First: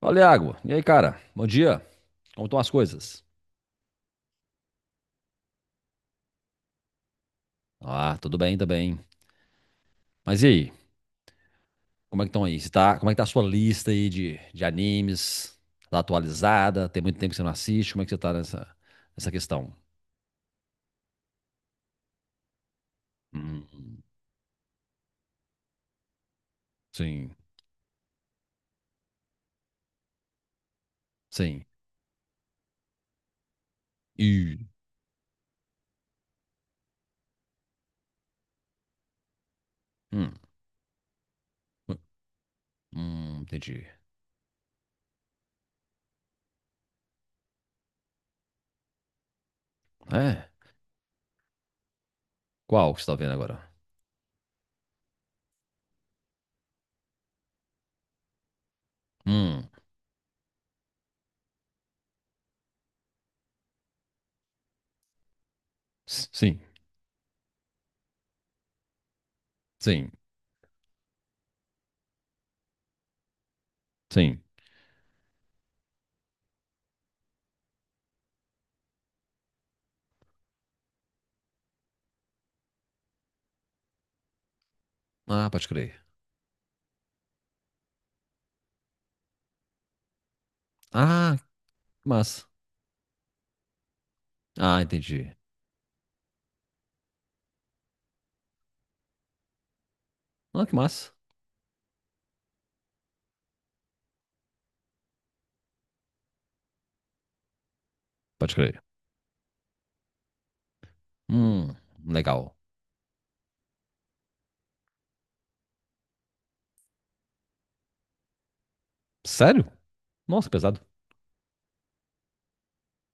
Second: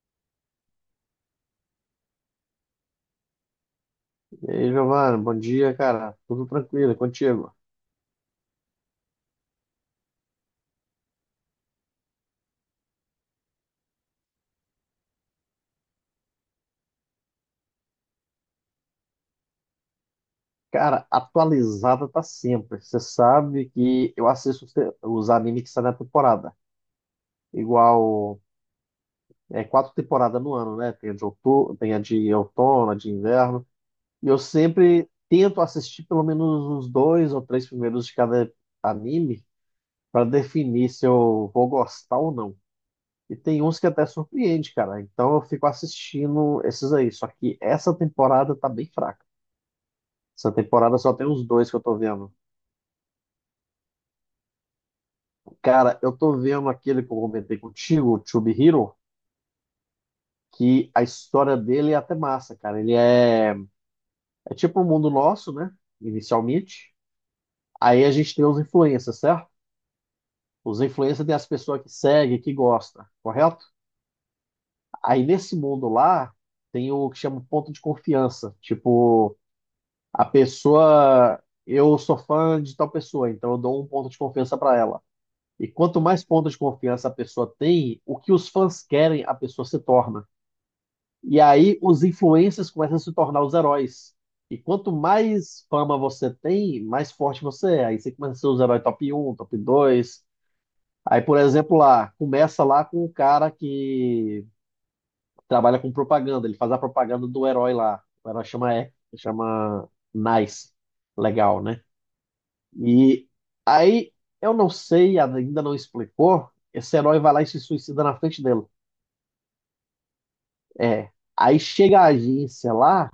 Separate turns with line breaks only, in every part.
Fala, Iago. E aí, cara? Bom dia. Como estão as coisas?
E aí, Giovanni, bom dia, cara. Tudo tranquilo, é contigo?
Ah, tudo bem também. Mas e aí? Como é que estão aí? Como é que tá a sua lista aí de animes? Tá atualizada? Tem muito tempo que você não assiste? Como é que você tá nessa questão?
Cara, atualizada tá sempre. Você sabe
Hum,
que eu assisto os animes que saem na temporada.
sim,
Igual, é quatro temporadas no ano, né? Tem a de
sim.
outono, tem a de outono, a de inverno. E eu
E...
sempre tento assistir pelo menos uns dois ou três primeiros de cada anime para
Hum,
definir se eu vou gostar ou não. E tem uns
entendi.
que até surpreende, cara. Então eu fico assistindo esses aí. Só que essa temporada tá bem fraca.
É?
Essa temporada só tem os dois que eu tô vendo.
Qual que você tá vendo agora?
Cara, eu tô vendo aquele que eu comentei contigo, o Tube,
Hum,
que a história dele é até massa, cara. Ele é, é tipo o mundo nosso, né?
sim,
Inicialmente. Aí a gente tem os influencers, certo?
sim,
Os influencers tem as pessoas que seguem, que gostam, correto?
sim.
Aí nesse mundo lá, tem o que chama ponto de confiança. Tipo, a pessoa. Eu sou fã de tal pessoa, então eu dou um ponto de confiança pra ela.
Ah,
E
pode crer.
quanto mais pontos de confiança a pessoa tem, o que os fãs querem, a pessoa se torna.
Ah,
E aí os
que massa.
influencers começam a se tornar os heróis. E
Ah,
quanto
entendi.
mais fama você tem, mais forte você é. Aí você começa a ser os heróis top um, top 2.
Ah, que massa.
Aí, por exemplo, lá, começa lá com o cara que trabalha com propaganda. Ele faz a propaganda do herói lá. O herói
Pode
chama,
crer.
chama Nice. Legal,
Hum,
né?
legal.
E aí, eu não sei, ainda não explicou. Esse herói vai lá e se suicida na frente dele.
Sério? Nossa, que pesado.
É. Aí chega a agência lá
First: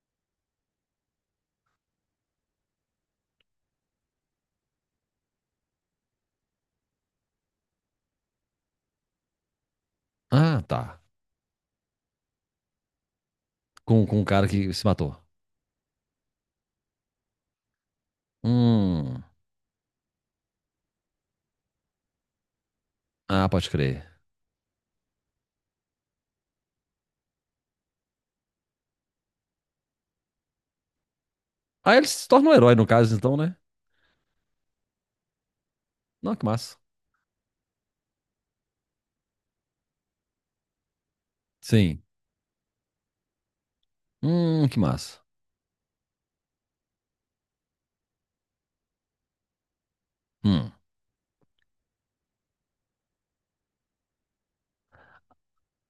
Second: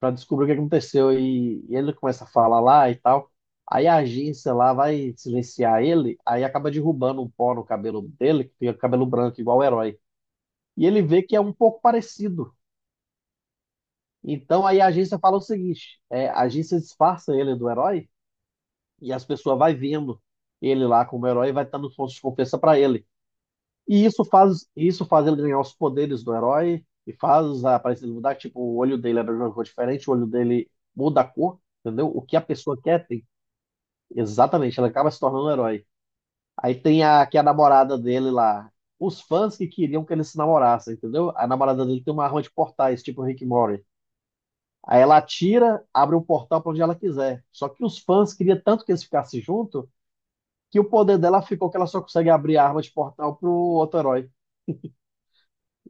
pra descobrir o que aconteceu e ele começa a falar lá e tal. Aí a agência lá vai silenciar ele, aí acaba derrubando um pó no cabelo dele, que fica cabelo branco, igual o herói.
Ah,
E
tá.
ele vê que é um pouco parecido.
Com um cara
Então
que
aí
se
a
matou.
agência fala o seguinte: a agência disfarça ele do herói e
Hum.
as pessoas vai vendo ele lá como herói e vai dando pontos de confiança pra ele.
Ah, pode crer.
E isso faz ele ganhar os poderes do herói e faz a aparência dele mudar. Tipo, o olho dele era de uma cor diferente, o olho dele muda a cor,
Ah, ele
entendeu? O
se
que a
torna um herói
pessoa
no
quer
caso,
tem.
então, né?
Exatamente, ela acaba se tornando um herói.
Não, que
Aí
massa.
tem a, que é a namorada dele lá. Os fãs que queriam que ele se namorasse, entendeu? A namorada dele
Sim.
tem uma arma de portais, tipo o Rick Mori.
Que
Aí ela
massa.
atira, abre um portal pra onde ela quiser. Só que os fãs queriam tanto que eles ficassem junto
Hum.
que o poder dela ficou que ela só consegue abrir a arma de portal pro outro herói.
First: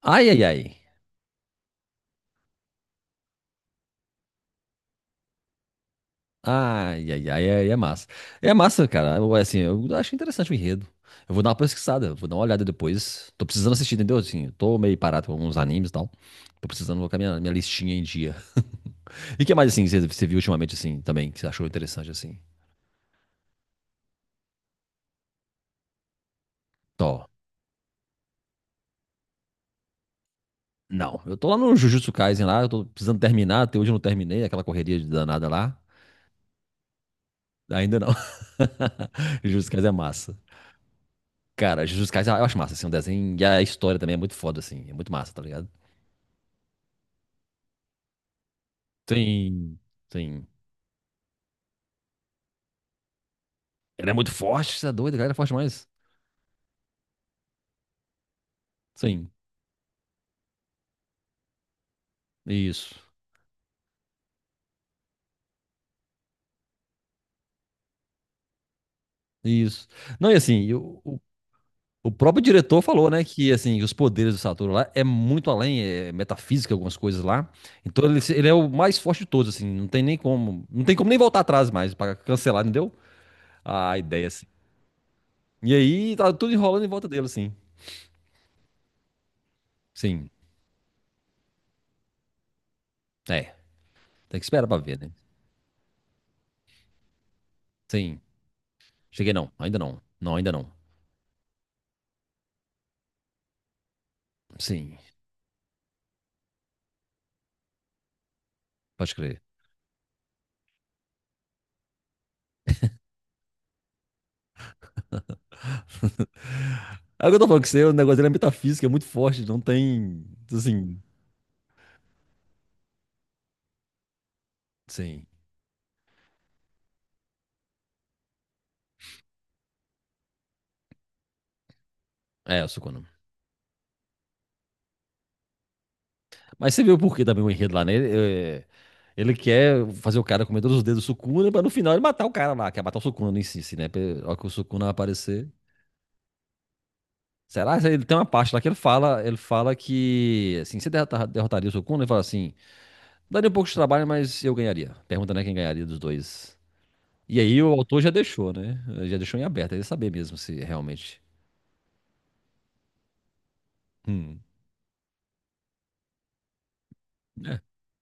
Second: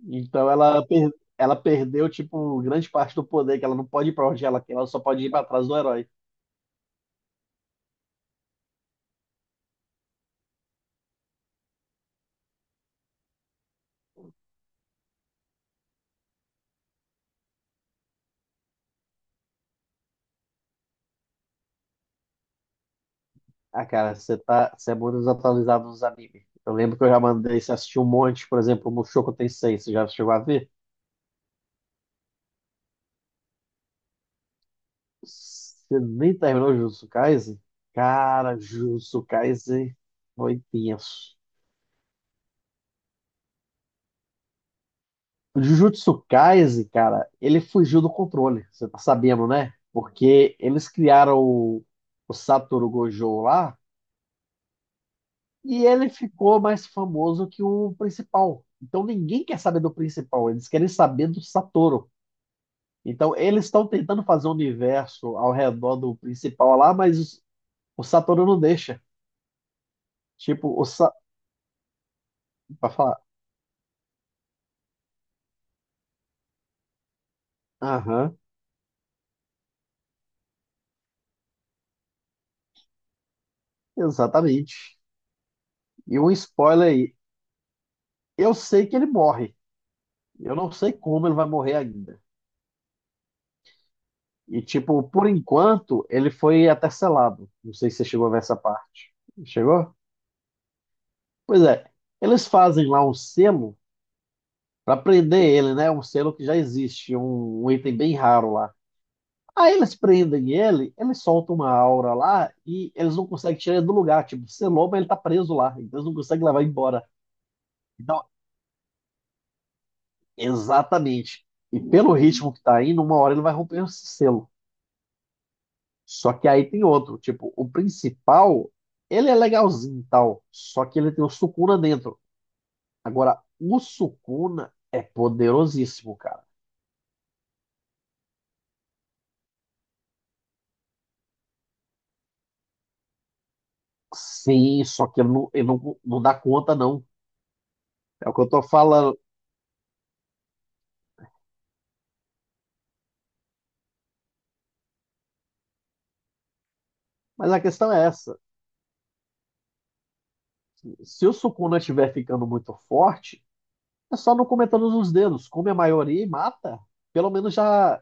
Ai, ai,
Então
ai.
ela, per- ela perdeu, tipo, grande parte do poder, que ela não pode ir pra onde ela quer, ela só pode ir pra trás do herói.
Ai, ai, ai, ai, é massa. É massa, cara. Eu, assim, eu acho interessante o enredo. Eu vou dar uma pesquisada, vou dar uma olhada depois. Tô precisando assistir, entendeu? Assim, eu tô meio parado com alguns animes e tal. Tô precisando colocar minha listinha em dia. E o que mais, assim, você viu ultimamente, assim, também, que você achou interessante, assim?
Ah, cara, você tá, você é muito desatualizado nos animes. Eu lembro que eu já
Tó.
mandei você assistir um monte, por exemplo, o Mushoku Tensei, você já chegou a ver?
Não, eu tô lá no Jujutsu Kaisen lá, eu tô precisando terminar, até hoje eu não terminei, aquela correria de danada lá.
Você nem terminou Jujutsu Kaisen?
Ainda não.
Cara, Jujutsu
Jujutsu Kaisen é
Kaisen
massa.
foi tenso.
Cara, Jujutsu Kaisen eu acho massa, assim, o desenho e a história também é muito foda, assim, é muito massa, tá
O
ligado?
Jujutsu Kaisen, cara, ele fugiu do controle, você tá sabendo, né?
Sim, sim.
Porque eles criaram o Satoru Gojo lá.
Ele é muito forte, você é doido, cara, ele é forte
E
demais.
ele ficou mais famoso que o principal. Então
Sim,
ninguém quer saber do principal, eles querem saber do Satoru.
isso,
Então eles estão tentando fazer um universo ao redor do principal lá, mas o Satoru não deixa.
isso. Não, e assim,
Tipo, o
eu.
Sa...
O próprio diretor
pra
falou,
falar,
né, que assim, os poderes do Satoru lá é muito além, é metafísica, algumas coisas lá. Então ele,
aham,
ele é o mais forte de todos, assim, não tem nem como, não tem como nem voltar atrás mais pra cancelar, entendeu? A ideia assim.
exatamente.
E aí
E
tá
um
tudo enrolando em
spoiler
volta
aí,
dele, assim.
eu sei que ele morre.
Sim.
Eu não sei como ele vai morrer ainda.
É, tem que
E
esperar pra ver,
tipo,
né?
por enquanto, ele foi até selado. Não sei se você
Sim.
chegou a ver essa parte.
Cheguei não, ainda
Chegou?
não. Não, ainda não.
Pois é. Eles fazem lá um selo
Sim,
pra prender ele, né? Um selo que já existe, um item bem raro lá.
pode crer.
Aí eles prendem ele, ele solta uma aura lá e eles não conseguem tirar ele do lugar. Tipo, selou, mas ele tá preso lá. Então eles não conseguem levar embora.
É o que eu tô falando que você, o negócio
Então,
dele é metafísica, é muito forte, não tem assim,
exatamente. E pelo ritmo que tá indo, uma hora ele vai romper esse selo.
sim.
Só que aí tem outro. Tipo, o principal, ele é legalzinho e tal. Só que ele tem o Sukuna dentro.
É, o Sukuna.
Agora, o Sukuna é poderosíssimo, cara.
Mas você viu por que também o enredo lá, né? Ele quer fazer o cara comer todos os dedos do Sukuna pra no final ele matar o cara lá, quer matar o Sukuna em si, né? A hora que o
Sim,
Sukuna
só que
aparecer.
ele não, não dá conta, não.
Será? Ele tem uma
É o que eu
parte lá
tô
que ele
falando.
fala, ele fala que, assim, você derrotaria o Sukuna? Ele fala assim, daria um pouco de trabalho, mas eu ganharia. Pergunta, né, quem ganharia dos dois. E
Mas a
aí o
questão
autor
é
já
essa.
deixou, né? Já deixou em aberto, ele saber mesmo se realmente...
Se o Sukuna estiver ficando muito forte, é só
Hum,
não comer todos os dedos. Come a maioria e mata. Pelo menos já,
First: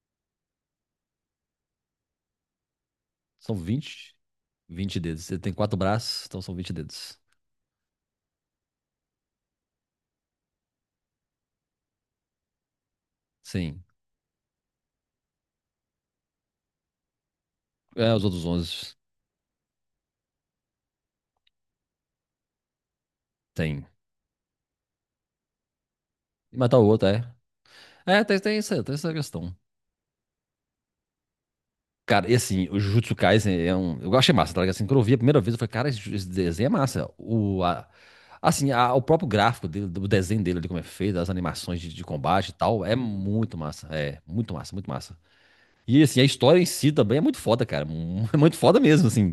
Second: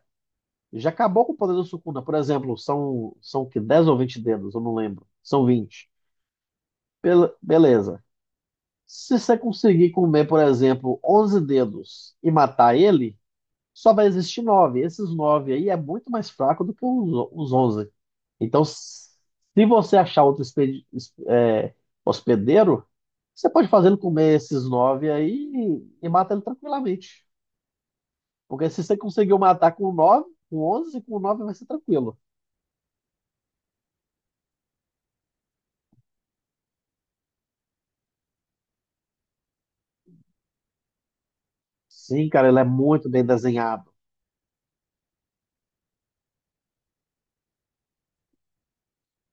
já acabou com o poder do Sukuna. Por exemplo, são
são
que 10 ou
vinte
20 dedos, eu não
vinte
lembro.
dedos. Ele
São
tem quatro
20.
braços, então são 20 dedos.
Beleza. Se você conseguir comer, por exemplo, 11 dedos e matar ele,
Sim.
só vai existir nove. Esses nove aí é muito mais fraco do que os 11.
É, os outros
Então,
11
se você achar outro hospedeiro, você pode
tem.
fazê-lo comer esses nove aí e mata ele
E matar o outro, é.
tranquilamente.
É, tem, tem
Porque
essa,
se
tem
você
essa
conseguiu
questão.
matar com nove, com 11, com nove vai ser tranquilo.
Cara, e assim, o Jujutsu Kaisen é um. Eu achei massa, tá ligado? Assim, quando eu vi a primeira vez, eu falei, cara, esse desenho é massa. Assim, o próprio gráfico dele, do desenho dele ali, como é feito, as animações de
Sim,
combate
cara,
e
ele é
tal, é
muito bem
muito massa.
desenhado.
É, muito massa, muito massa. E assim, a história em si também é muito foda, cara. É muito foda mesmo, assim.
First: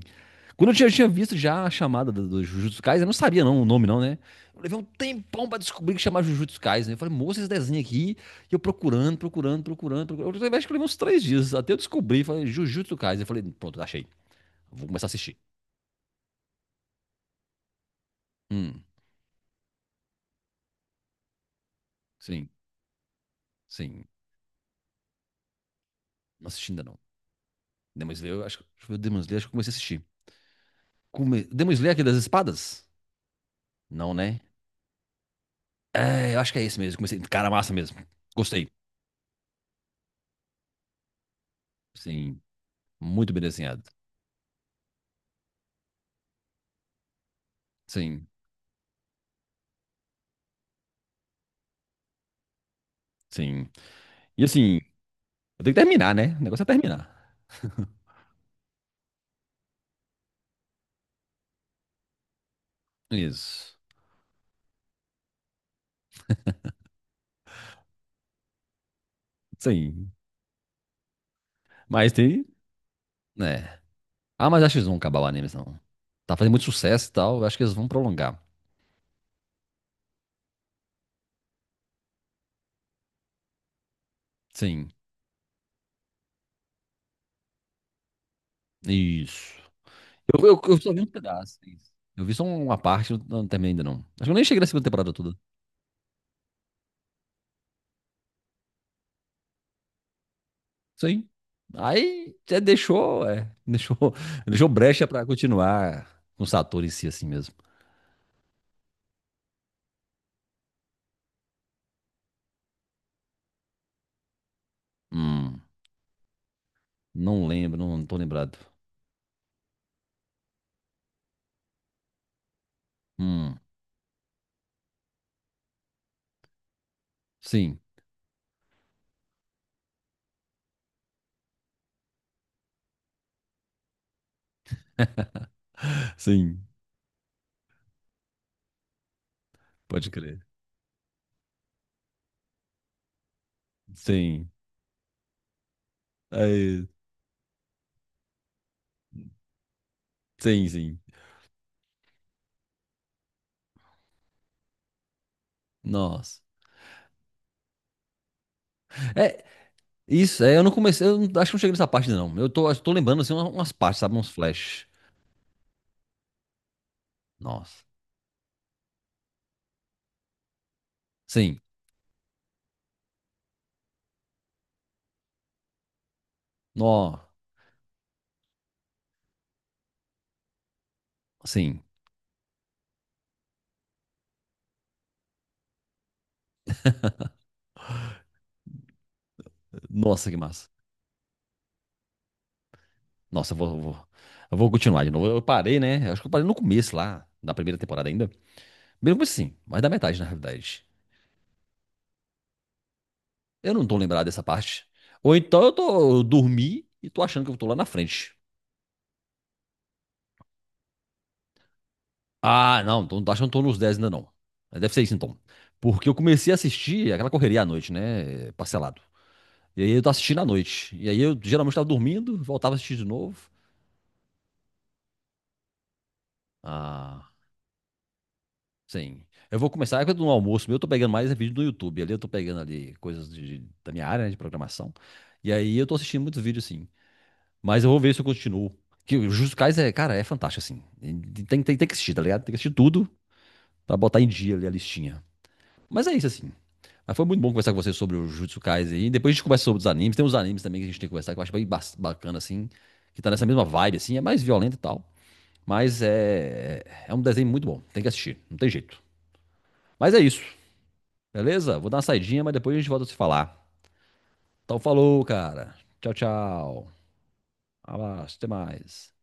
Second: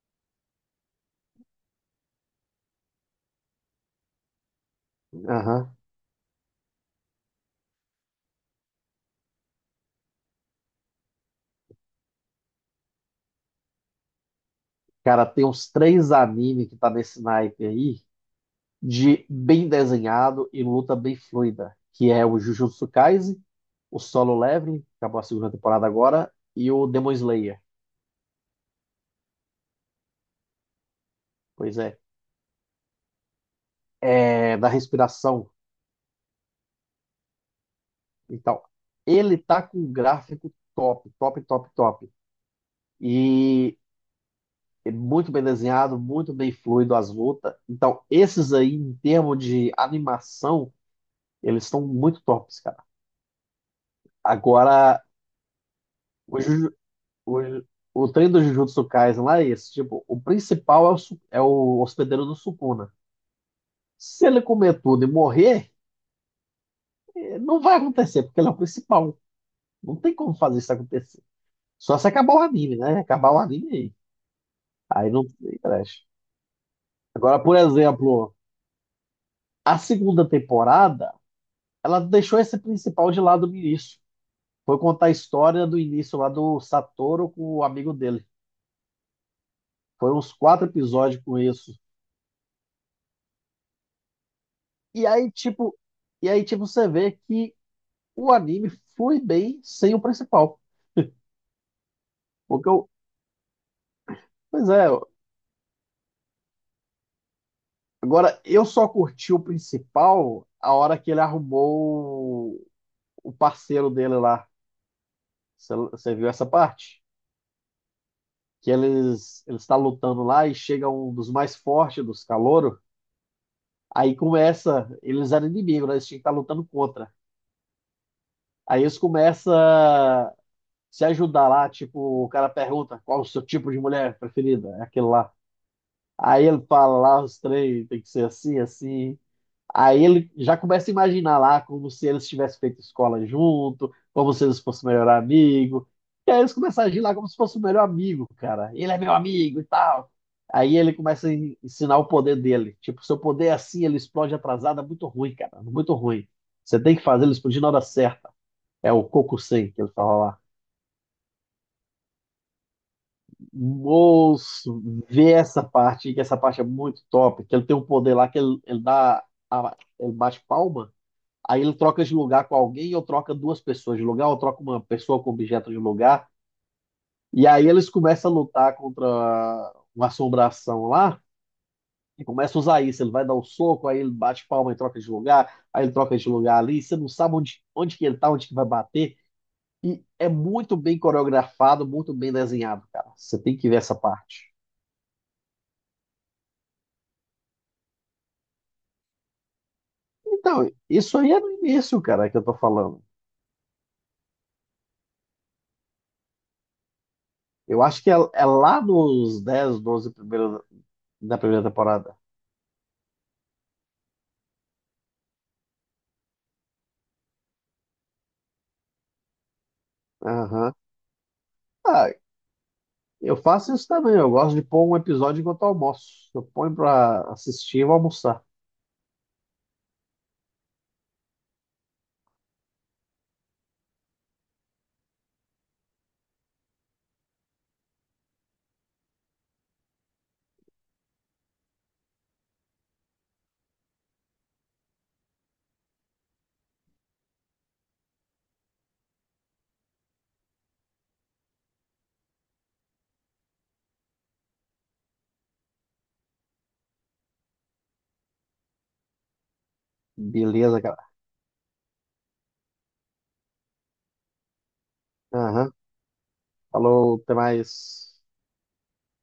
Quando eu tinha visto já a chamada do Jujutsu Kaisen, eu não sabia não o nome não, né? Eu levei um tempão pra
Aham.
descobrir que chamava Jujutsu Kaisen, né? Eu falei, moça, esse desenho aqui. E eu procurando, procurando, procurando, procurando. Eu acho que eu levei uns 3 dias até eu descobrir. Falei, Jujutsu Kaisen. Eu falei, pronto, achei. Vou começar a
Cara,
assistir.
tem uns três animes que tá nesse naipe aí,
Hum,
de bem desenhado e luta bem fluida, que é o
sim,
Jujutsu Kaisen, o
sim.
Solo Leveling, que acabou a segunda temporada agora,
Não
e
assisti ainda
o
não.
Demon Slayer.
Demon Slayer, eu acho que... Deixa eu ver o Demon Slayer, acho que eu comecei a assistir. Demon
Pois
Slayer,
é,
aquele das espadas? Não, né?
é da respiração.
É, eu acho que é esse mesmo. Cara, massa mesmo.
Então,
Gostei.
ele tá com um gráfico top, top, top, top.
Sim, muito bem
E
desenhado.
é muito bem desenhado, muito bem fluido as lutas. Então,
Sim,
esses aí, em termos de animação, eles estão muito tops, cara.
sim. E assim,
Agora,
eu tenho que terminar, né?
o
O negócio é
Jujutsu,
terminar.
O, o treino do Jujutsu Kaisen lá é esse. Tipo, o principal é o, su- é o hospedeiro do Sukuna.
Isso.
Se ele comer tudo e morrer, não vai acontecer, porque ele é o principal. Não
Sim.
tem como fazer isso acontecer. Só se
Mas
acabar o
tem.
anime, né? Acabar o anime
É.
aí.
Ah, mas acho que eles vão
Aí
acabar
não
o anime,
tem
não.
creche.
Tá fazendo muito sucesso e
Agora,
tal. Eu
por
acho que eles vão
exemplo,
prolongar.
a segunda temporada, ela deixou esse principal de lado no início. Foi
Sim.
contar a história do início lá do Satoru com o amigo dele.
Isso.
Foram uns
Eu, eu,
quatro
eu só vi um
episódios com
pedaço.
isso.
Isso. Eu vi só uma parte, eu não terminei ainda não. Acho que eu nem cheguei na segunda
E
temporada
aí,
toda.
tipo, e aí, tipo, você vê que o anime flui bem sem o principal.
Sim. Aí é,
Porque eu,
deixou, é, deixou, deixou
pois é,
brecha pra continuar com o Satoru em si assim mesmo.
agora eu só curti o principal a hora que ele arrumou o parceiro dele lá.
Hum,
Você viu essa parte?
não lembro, não, não tô lembrado.
Que ele está lutando lá e chega um dos mais fortes dos caloros.
Hum,
Aí começa, eles eram inimigos, né? Eles tinham que estar lutando contra.
sim.
Aí eles começam a se ajudar lá, tipo, o cara pergunta qual o seu tipo de mulher preferida, é aquele lá. Aí ele
Sim,
fala lá: "Ah, os três, tem que ser assim, assim." Aí
pode
ele
crer.
já começa a imaginar lá como se eles tivessem feito escola junto, como se
Sim.
eles fossem o melhor amigo. E aí eles começam
É,
a agir lá como se fosse o melhor amigo, cara. Ele é meu amigo e tal.
sim,
Aí ele
sim.
começa a ensinar o poder dele. Tipo, seu poder é assim, ele explode atrasado, é muito ruim, cara. Muito ruim.
Nossa.
Você tem que fazer ele explodir na hora certa. É o
É,
Kokusei que ele fala lá.
isso, é, eu não comecei, eu não- acho que não cheguei nessa parte, não. Eu tô lembrando, assim, umas partes, sabe? Uns
Moço,
flash.
vê essa parte, que essa parte é muito top. Que ele tem
Nossa.
um poder lá que ele dá. Ele bate palma,
Sim.
aí ele troca de lugar com alguém, ou troca duas pessoas de lugar, ou troca uma pessoa com objeto de lugar,
Nó.
e aí eles começam a lutar contra uma assombração lá,
Sim.
e começa a usar isso, ele vai dar um soco, aí ele bate palma e troca de lugar, aí ele troca de lugar ali, você não sabe onde, que ele tá, onde que vai bater, e é
Nossa, que massa.
muito bem coreografado, muito bem desenhado, cara. Você
Nossa, eu
tem que
vou,
ver
eu
essa
vou,
parte.
eu vou continuar de novo. Eu parei, né? Eu acho que eu parei no começo lá, da primeira temporada ainda. Bem no começo, sim, mas da metade, na
Então,
realidade.
isso aí é no início, cara, que eu tô falando.
Eu não tô lembrado dessa parte. Ou então eu tô, eu dormi e tô achando que eu tô lá
Eu
na
acho que é,
frente.
é lá nos 10, 12 primeiros, da primeira temporada.
Ah, não, então acho que eu não tô nos 10 ainda não. Mas deve ser isso então. Porque eu comecei a assistir aquela correria à noite, né? Parcelado. E aí eu tava assistindo à
Aham.
noite. E aí eu geralmente tava
Ah,
dormindo, voltava a assistir de
eu
novo.
faço isso também, eu gosto de pôr um episódio enquanto eu almoço. Eu ponho pra
Ah,
assistir e vou almoçar.
sim. Eu vou começar, quando no almoço meu, eu tô pegando mais é vídeo do YouTube. Ali eu tô pegando ali coisas da minha área, né, de programação. E aí eu tô assistindo muitos vídeos, sim. Mas eu vou ver se eu continuo. Que o Jujutsu Kaisen é, cara, é fantástico, assim. E tem que assistir, tá ligado? Tem que assistir tudo pra botar em dia ali a listinha. Mas é isso, assim. Mas foi muito bom conversar com você sobre o Jujutsu Kaisen aí. Depois a gente conversa sobre os animes. Tem uns animes também que a gente tem que conversar, que eu acho bem bacana, assim. Que tá nessa mesma vibe, assim. É mais violento e tal. Mas é um desenho muito bom. Tem que assistir. Não tem jeito. Mas é isso.
Beleza, cara.
Beleza? Vou dar uma saidinha, mas depois a gente volta a se falar. Então falou,
Aham.
cara. Tchau, tchau.
Falou, até mais.
Abraço. Até mais.